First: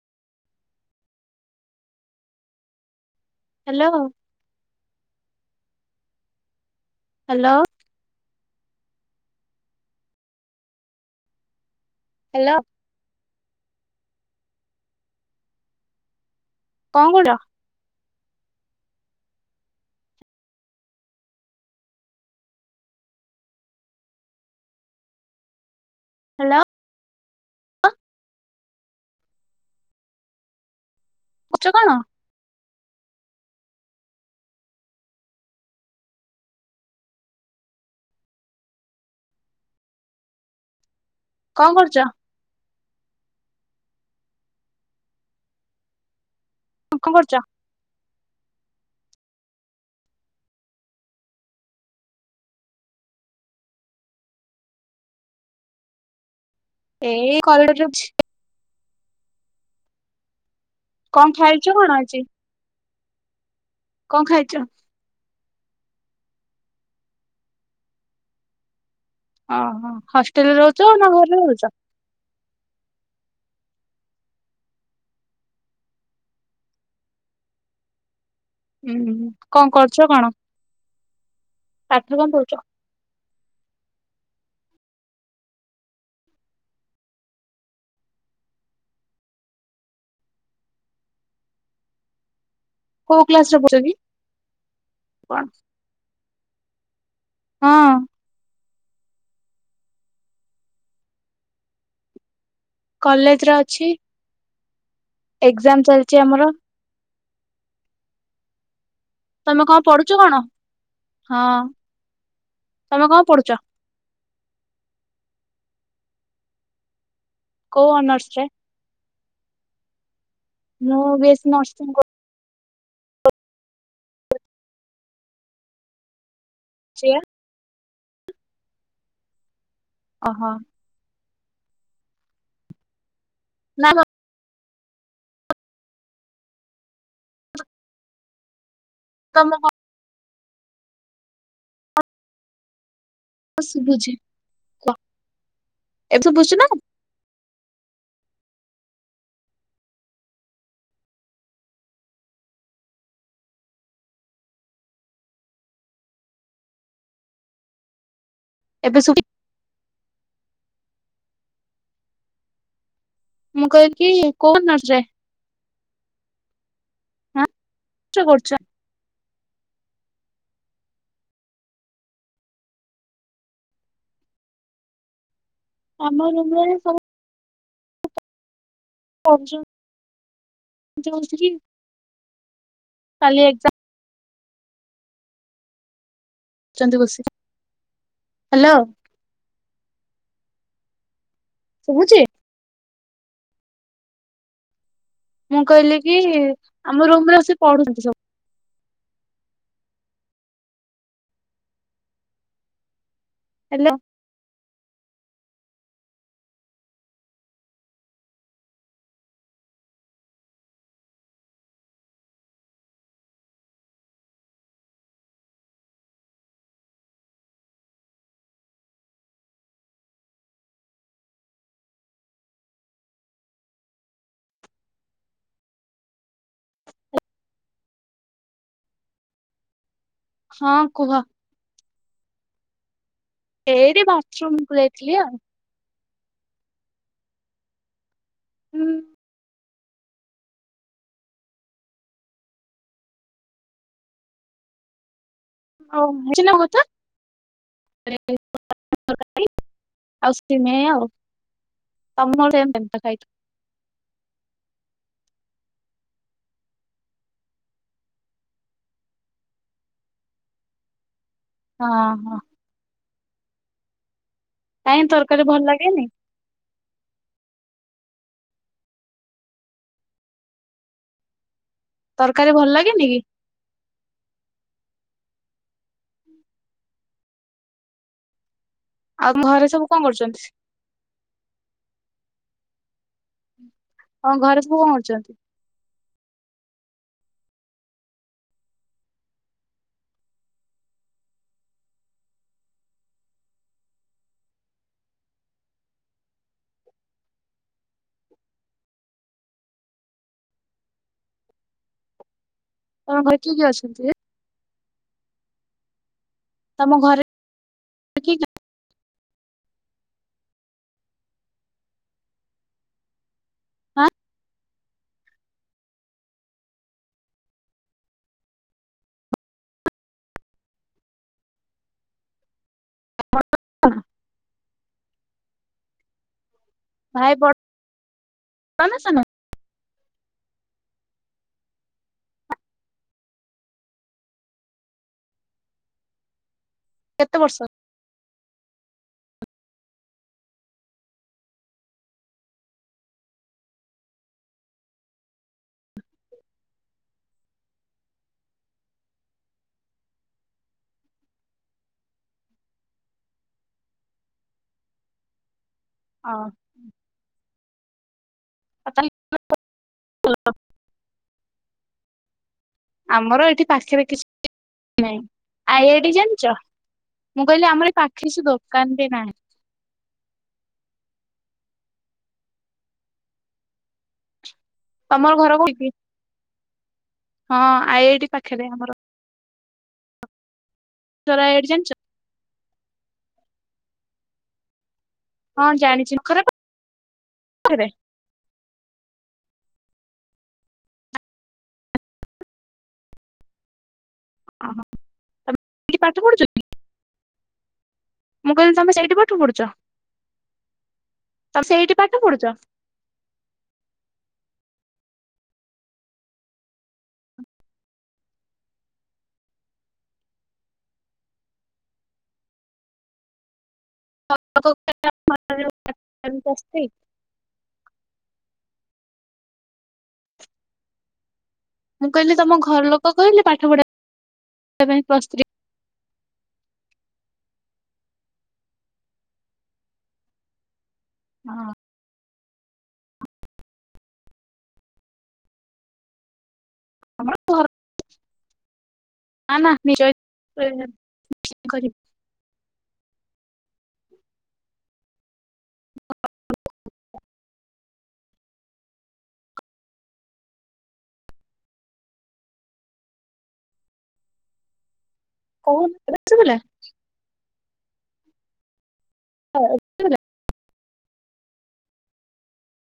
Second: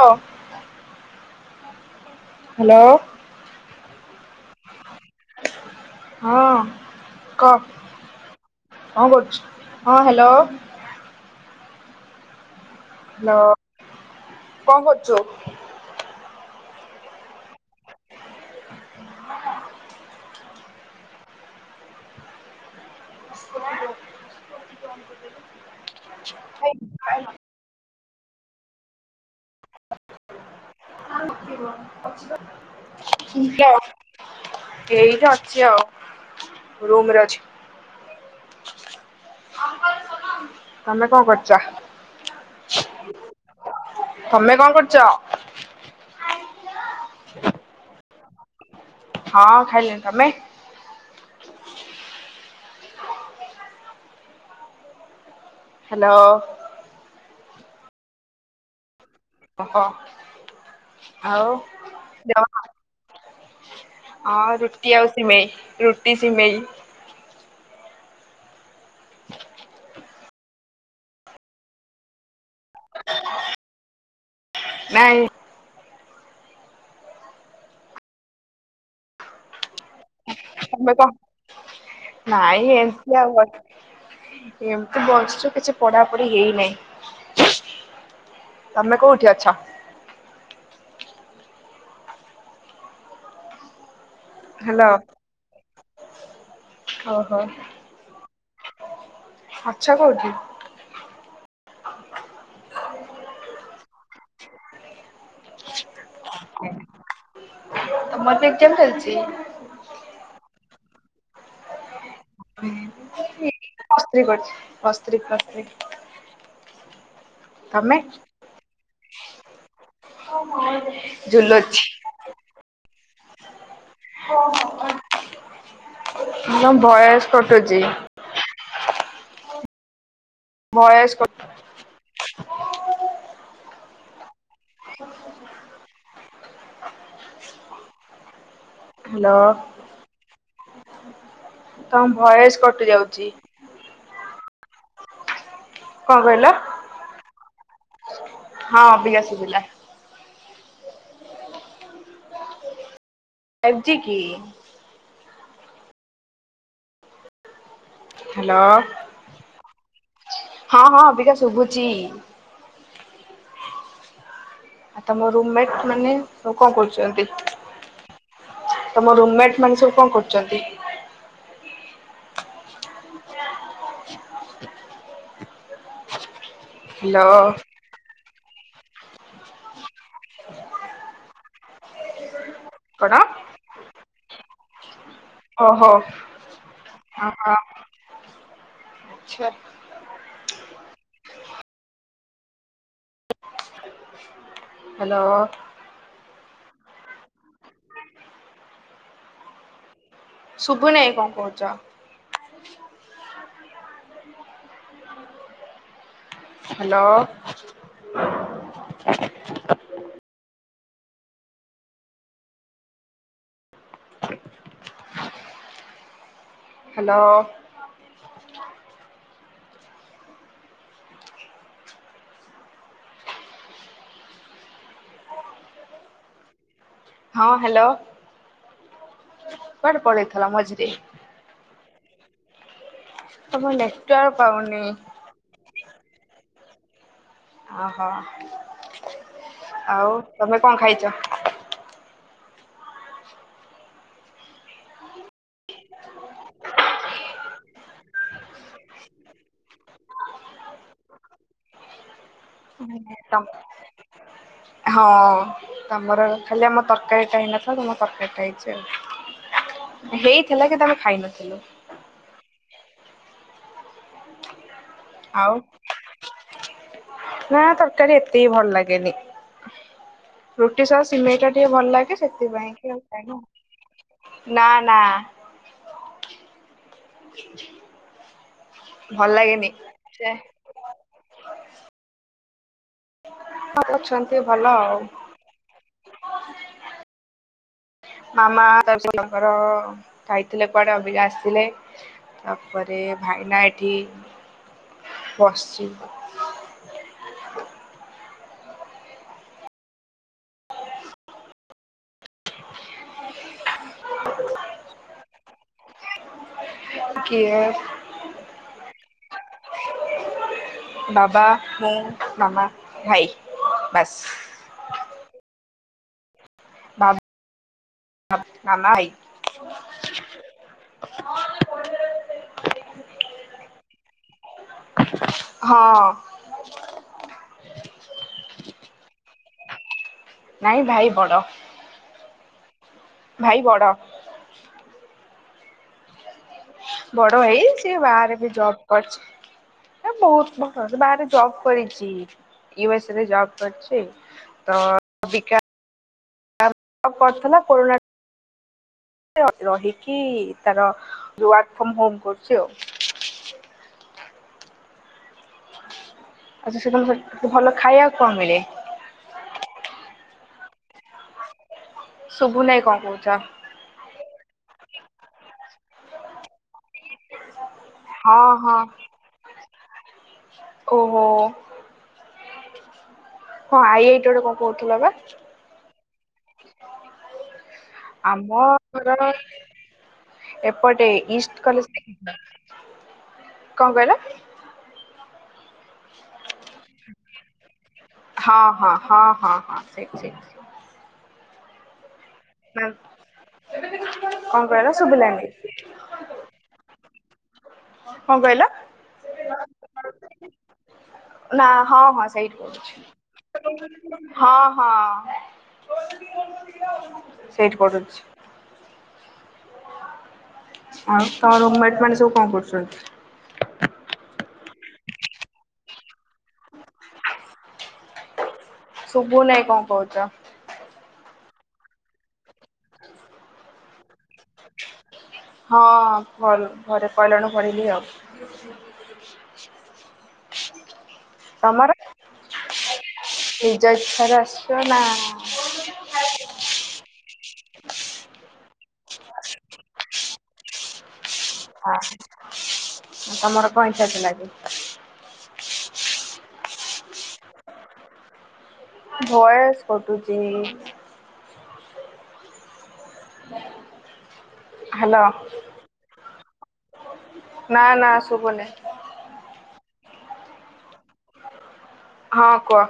ହଁ। Hello. Hello. ହଁ କ ହ୍ୟାଲୋ। କନ୍ କରୁଚୁ? ହଁ ହାଲୋ। ହ୍ୟାଲୋ। [unintelligible] କନ୍ କରୁଚୁ? କନ [unintelligible] ହ୍ୟାଲୋ। କରୁଚ କଣ? [unintelligible] ଏଇଟା ଅଛି ଆଉ ରୁମ୍ ରେ ଅଛି। [unintelligible] ତମେ କଣ କରୁଚ? ତମେ କଣ କରୁଚ? କଣ କରୁଚ? ହଁ ଖାଇଲିଣି ତମେ? ହ୍ୟାଲୋ। ଏଇ କୈଡରେ ଅଛି। ଓହୋ କଣ ଆଉ ଖାଇଛ କଣ ଆଜି [unintelligible] କଣ ଖାଇଛ? ହଁ ରୁଟିି ଆଉ ସିମେଇ ରୁଟି ସିମେଇ। ଓହୋ ହଷ୍ଟେଲ ରେ ରହୁଚ ନା ଘରେ ରହୁଚ? ନାଇଁ ହୁଁ କନ୍ କରୁଚ କଣ? ତମେ ବ ପାଠ କଣ ପଢୁଛ ନାଇଁ ଏମତି ଆଉ ବ ଏମତି ବସିଚୁ କିଛି ପଢାପଢି ହେଇନାହିଁ। ତମେ କୋଉଠି ଅଛ? କୋଉ କ୍ଲାସରେ ପଢୁଚ କି? ହାଲୋ। କଣ? ଓହୋ। ହଁ। ଆଛ କୋଉଠି? କଲେଜରେ ଅଛି। ଏଗଯାମ୍ ଚାଲିଚି ଆମର। ତମର ବି ଏଗଜାମ୍ ଚାଲିଚି। ତମେ କଣ ପଡୁଚ କଣ ହଁ ତମେ କଣ ପଡୁଚ? ପ୍ଲଅସ୍ତ୍ରୀ କରିଚି ପ୍ଲଅସ୍ତ୍ରୀ ପ୍ଲଅସ୍ତ୍ରୀ। କୋଉ ଅନର୍ସରେ? ମୁଁ ବିଏସି ଝୁଲୁଛି ନର୍ସିଂ କ [unintelligible] ତୁମ କରୁଛି ବା ଭୟେସ୍ କଟୁଚି। ଅ ହ ଭୟେସ୍ କଟୁଚି। ନା କ ହ୍ୟାଲୋ। ତମ କଣ ତମ ଭୟସ୍ କଟି ଯାଉଚି। ଶୁୁଭୁଚି କ କଣ ଏବେ କହିଲ? ସବୁଛି ନା? ହଁ ଅଭିକା ସୁବିଲା। ଏଜିକି। ହ୍ୟାଲୋ ଏବେ ଶୁଭୁ ହଁ ହଁ ଅବିକା ଶୁଭୁଚି। ମୁଁ କହିକି। ଆଉ ତମ ରୁମମେଟ ମାନେ କଣ କରୁଛନ୍ତି? କିସ କରୁଛ? ତମ ରୁମମେଟ ମାନେ ସବୁ କଣ କରୁଛନ୍ତି? ଅନ୍ୟ ରୁମରେ ସବୁ ହ୍ୟାଲୋ। ଶୁଭା ହୋଉଛି ଯଉଶି କି? କଣ? ଓହୋ। ହ ବସି ହ୍ୟାଲୋ। ଆଛା। ଶୁଭୁଛି। ହ୍ୟାଲୋ ମୁଁ କହିଲି କି ଆମ ରୁମରେ ବସିକି ପଢୁଛନ୍ତି ସବୁ। ଶୁଭୁନେଇ କଣ କହୁଛ? ହ୍ୟାଲୋ। ହ୍ୟାଲୋ। [inaudible] [inaudible] ହ୍ୟାଲୋ। ହଁ ହ୍ୟାଲୋ, କୁଆଡେ ପଳେଇ ହଁ କୁହ। ତମ ଏଇଠି ନେଟୱାର୍କ ବାଥରୁମ୍ କୁ ପାଉନି। ଯାଇଥିଲି ଆଉ। ଓହୋ, ହୁଁ ଆଉ ତୋମେ କଣ ଖାଇଛ? ଆଉ [inaudible] କଥା [inaudible] ଆଉ ସିମେଇ ଆଉ। ତୋମର ସେମ୍ ସେମ୍ ତ ଖାଇଛୁ। [inaudible] ହଁ ତୋମର ଖାଲି ଆମ ତରକାରୀ ଟା ହେଇନଥିଲା। ତୁମ ତରକାରୀ ଟା ହେଇଛି ଆଉ। ହେଇଥିଲା ଯେ ତୋମେ ଖାଇନଥିଲୁ। ହଁ, ହଁ। କାଇଁ ତରକାରୀ ଆଉ ଭଲ ଲାଗେନି? ନା ତରକାରୀ ଏତେ ବି ଭଲ ଲାଗେନି। ରୁଟି ସହ ସିମେଇ ଟା ଟିକେ ଭଲ ଲାଗେ ତରକାରୀ ଭଲ ସେଥିପାଇଁ କି ଆଉ ଲାଗେନି ଖାଇଲୁ। ନା, ନା। ଭଲ ଆଉ ଘରେ ଲାଗେନି। ସବୁ କଣ ସେ କରୁଛନ୍ତି? ହଁ ତମ ଅଛନ୍ତି ଘରେ ଭଲ ସବୁ କଣ ଆଉ। କରୁଛନ୍ତି? ମାମା [inaudible] ତାଙ୍କର ଯାଇଥିଲେ କୁଆଡେ ଅବିକା ଆସିଲେ। ତାପରେ ଭାଇନା ଏଠି ବସଚି। ତୋମ ଘରେ କିଏ କିଏ ଅଛନ୍ତି? ତୋମ କିଏ ବାବା, ମୁଁ, ମାମା, ଭାଇ ଆଁ ବାସ୍। ବା [inaudible] ମାମା, ଭାଇ। [inaudible] ହଁ। ଭାଇ ବଡ ତୋମେ ସାନ? ନାଇଁ ଭାଇ ବଡ। ଭାଇ ବଡ। କେତେ ବଡ ହେଇ ବର୍ଷ ସିଏ ବାହାରେ ବି ଜବ୍ କରିଛି। ସେ ବହୁତ ବଡ। ସେ ବାହାରେ ଜବ୍ କରିଚି। ୟୁ ଏସ୍ ରେ ଜବ୍ କରିଛି। ତ ଅବିକା ଆଉ ପ୍ରଥମ କରୁଣା ର-ରହିକି ତାର ୱାର୍କ ଫ୍ରମ୍ ହୋମ୍ କରୁଛି ଆଉ। ହ [inaudible] ହଁ। ଆଚ୍ଛା [inaudible] ସେ ଭଲ ଖାଇଆକୁ କଣ ମିଳେ? [inaudible] ଶୁଭୁ ନାଇଁ କଣ କହୁଛ? ଆମର ଏଠି ପାଖରେ କିଛି ନାଇଁ, ଆଇ ଆଇ ଟି ଜାଣିଚ? ମୁଁ କହିଲି ଆମର ଏଇ ପା କିଛି ହଁ ହଁ ଦୋକାନ ବି ନାହିଁ। ଓହୋ! ହଁ ଆଇ ଆଇ ଟି ଗୋଟେ କ ତୋମର ଘର କୋଉଠି? ହଁ ଆଇ ଆଇ ଟି ଆମ ପାଖରେ ଆମର ଘର ଏପଟେ ଆଇ ଆଇ ଇଷ୍ଟ ଟି ଜାଣିଛ କଲେଜ୍ [inaudible] କଣ କହିଲ? ହଁ ଜାଣିଛି ଘର ପା ଖରେ? ହଁ ହଁ ହଁ ହଁ ହଁ ସେଇଠି ସେଇଠି। ମ୍ୟାମ୍ କଣ କହିଲ ଶୁଭିଲାନି? କି ପାଠ ପଢୁଛ କି? କଣ ମୁଁ କହିଲ କହିଲି ତମେ ସେଇଠି ପାଠ ପଢୁଛ? ନା ତମେ ସେଇଠି ହଁ ପାଠ ହଁ ପଢୁଛ? ସେଇଠି ପଢୁଛି। ହଁ ହଁ ସେଇଠି ପଢୁଛି। ଆଉ ତୋ ରୁମ ମେଟ ମାନେ ସବୁ କଣ କରୁଛନ୍ତି? [unintelligible] ଶୁବୁ ନେଇ କଣ କହୁଛ? ମୁଁ କହିଲି ତମ ଘର ଲୋକ କହିଲେ ପାଠ ପଢିଆ ପାଇଁ ପ୍ଲସ ଥ୍ରୀ? ହଁ ଭଲ ଘରେ କଇଲାରୁ ପଢିଲି ଆଉ। [inaudible] ହଁ। ତମର? ନିଜ ଇଛାରେ ଆସିଛ ନା? ଆମର ଘର ନା ନା ନିଜ ଇ [unintelligible] ହଁ ତମର କଣ ଇଛା ଥିଲା କି? ଭୟସ କଟୁଚି। ହାଲୋ। କଉନ ଏ ବେ ଶୁଭିଲା? ନା ନା ଶୁଭୁନି। ହଉ ଏବେ ଶୁଭିଲା? ହଁ କୁଅ?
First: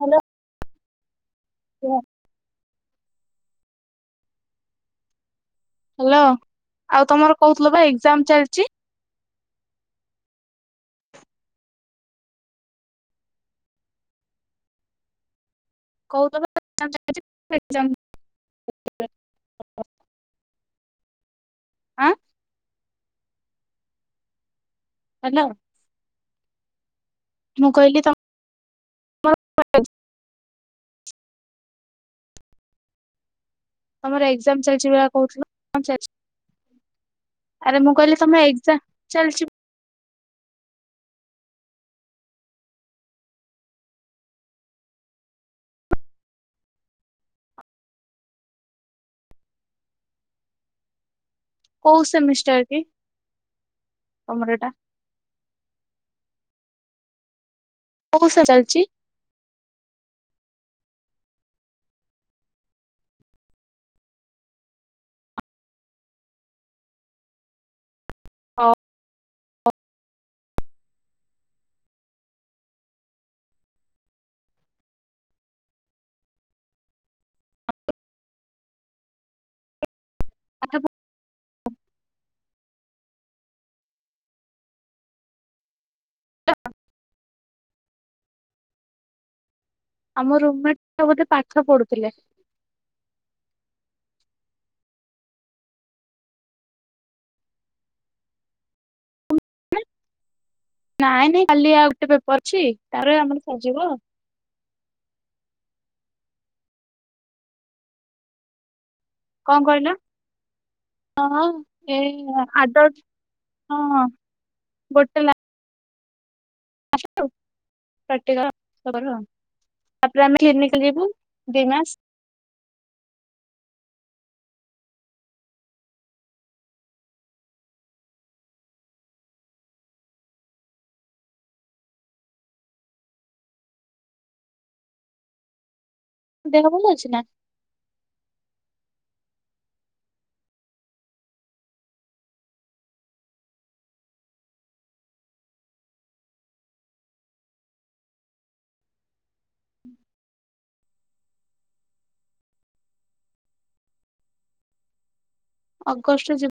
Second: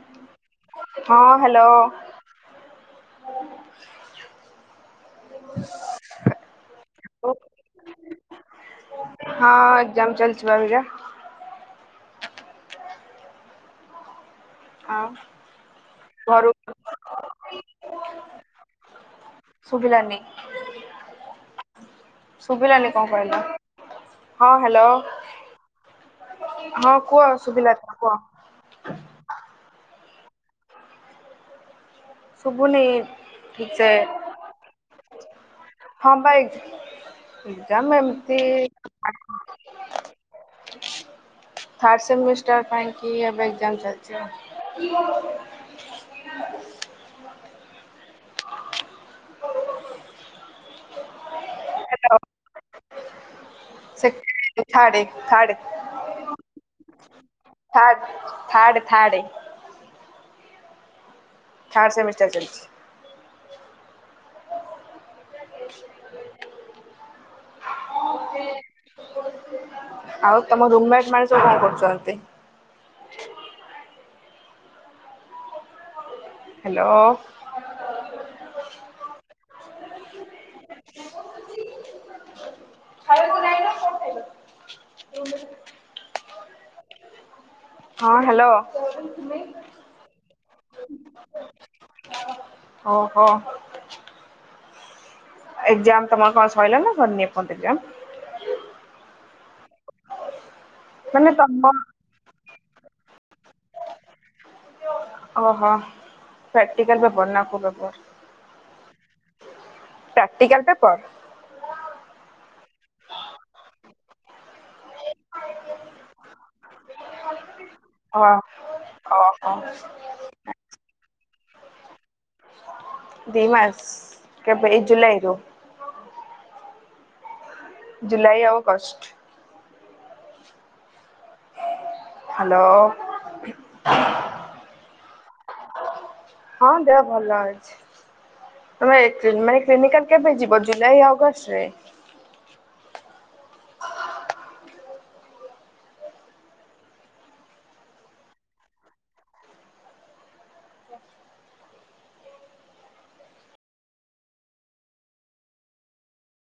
ହ୍ୟାଲୋ। ହଁ ହ୍ୟାଲୋ। ହ୍ୟାଲୋ ଆଉ ତମର କହୁଥିଲ ବା ଏକ୍ଜାମ ଚାଲିଛି? ହଁ ଏକ୍ଜାମ ଚାଲିଛି ବା ଅବିକା। ଆଉ? କହୁଦ ଘରୁ [unintelligible] ଏକ୍ଜାମ। ସୁଭିଲାନି। ଆଁ? ଶୁଭିଲାନି କଣ କହିଲ? ହଁ ହ୍ୟାଲୋ। ହାଲୋ। ହଁ କୁହ ମୁଁ ଶୁଭିଲା ଏଥର କହିଲି ତମ କୁହ? [unintelligible] ଶୁଭୁନି ଠିକ ସେ। ଏକଜମ୍ ଚାଲିଛି ପରା କହୁଥିଲୁ ଏକ୍ଜଜମ ଚାଲିଛି? ହଁ ବା ଆରେ ଏକ୍ଜାମ ମୁଁ କହିଲି ଏମିତି ତମ ଏକଜାମ୍ ଚାଲଛି। ଥାର୍ଡ଼ ସେମିଷ୍ଟର ପାଇଁ କିି ଏବେ ଏକ୍ଜାମ ଚାଲିଛି। କୋଉ ସେମିଷ୍ଟାର କି? ତମର ସେକେ ଏଟା [unintelligible] ଥାଡେ ଥାଡେ। ଥାଡ଼ କୋଉ ସେ ଥାଡ଼ ଚାଲିଛି ଥାଡ଼େ। ଥାର୍ଡ଼ ସେମିଷ୍ଟାର ଚାଲିଛି। ଆଉ ତମ ରୁମମେଟ ମାନେ ସବୁ କଣ କରୁଛନ୍ତି? ହ୍ୟାଲୋ। ପାଠ। [unintelligible] ଖାଇବାକୁ ଯାଇନ କଣ ହଁ ହ୍ୟାଲୋ। ଆମ ରୁମମେଟ ଟ ବୋଧେ ପାଠ ପଢୁଥିଲେ? ଓ ହୋ ଏକ୍ସଜାମ ତମର କଣ ସରିଲା ନା ସରିନି ଏପଯ୍ୟନ୍ତ ଏକ୍ସଜାମ? ନାଇଁ ମାନେ ନାଇଁ ତମ କାଲି ଆଉ ଗୋଟେ ପେପର ଅଛି ତ ଆମର ସରିଯିବ। ଓହୋ ପ୍ରାକ୍ଟିକାଲ ପେପର ନା କୋଉ ପେପର? କଣ କହିଲ? ପ୍ରାକ୍ଟିକାଲ ପେପର ହଁ ଏ ଆଦ ହଁ ଗୋଟେ ଲ ଆସ ଅ ପ୍ରିକା ଓହୋ [unintelligible] ଆମେ କିନିକାଲ ଯିବୁ ଦିଇ ମାସ। ଦି ମାସ କେବେ ଏଇ ଜୁଲାଇରୁ? ଜୁଲାଇ ଆଉ ଅଗଷ୍ଟ ହ୍ୟାଲୋ। ହଁ ଦେହ ଭଲ ଅଛି। ତମେ ମାନେ କ୍ଲିନିକାଲ କେବେ ଯିବ ଜୁଲାଇ ଅଗଷ୍ଟ ରେ? ଅଗଷ୍ଟ ଜି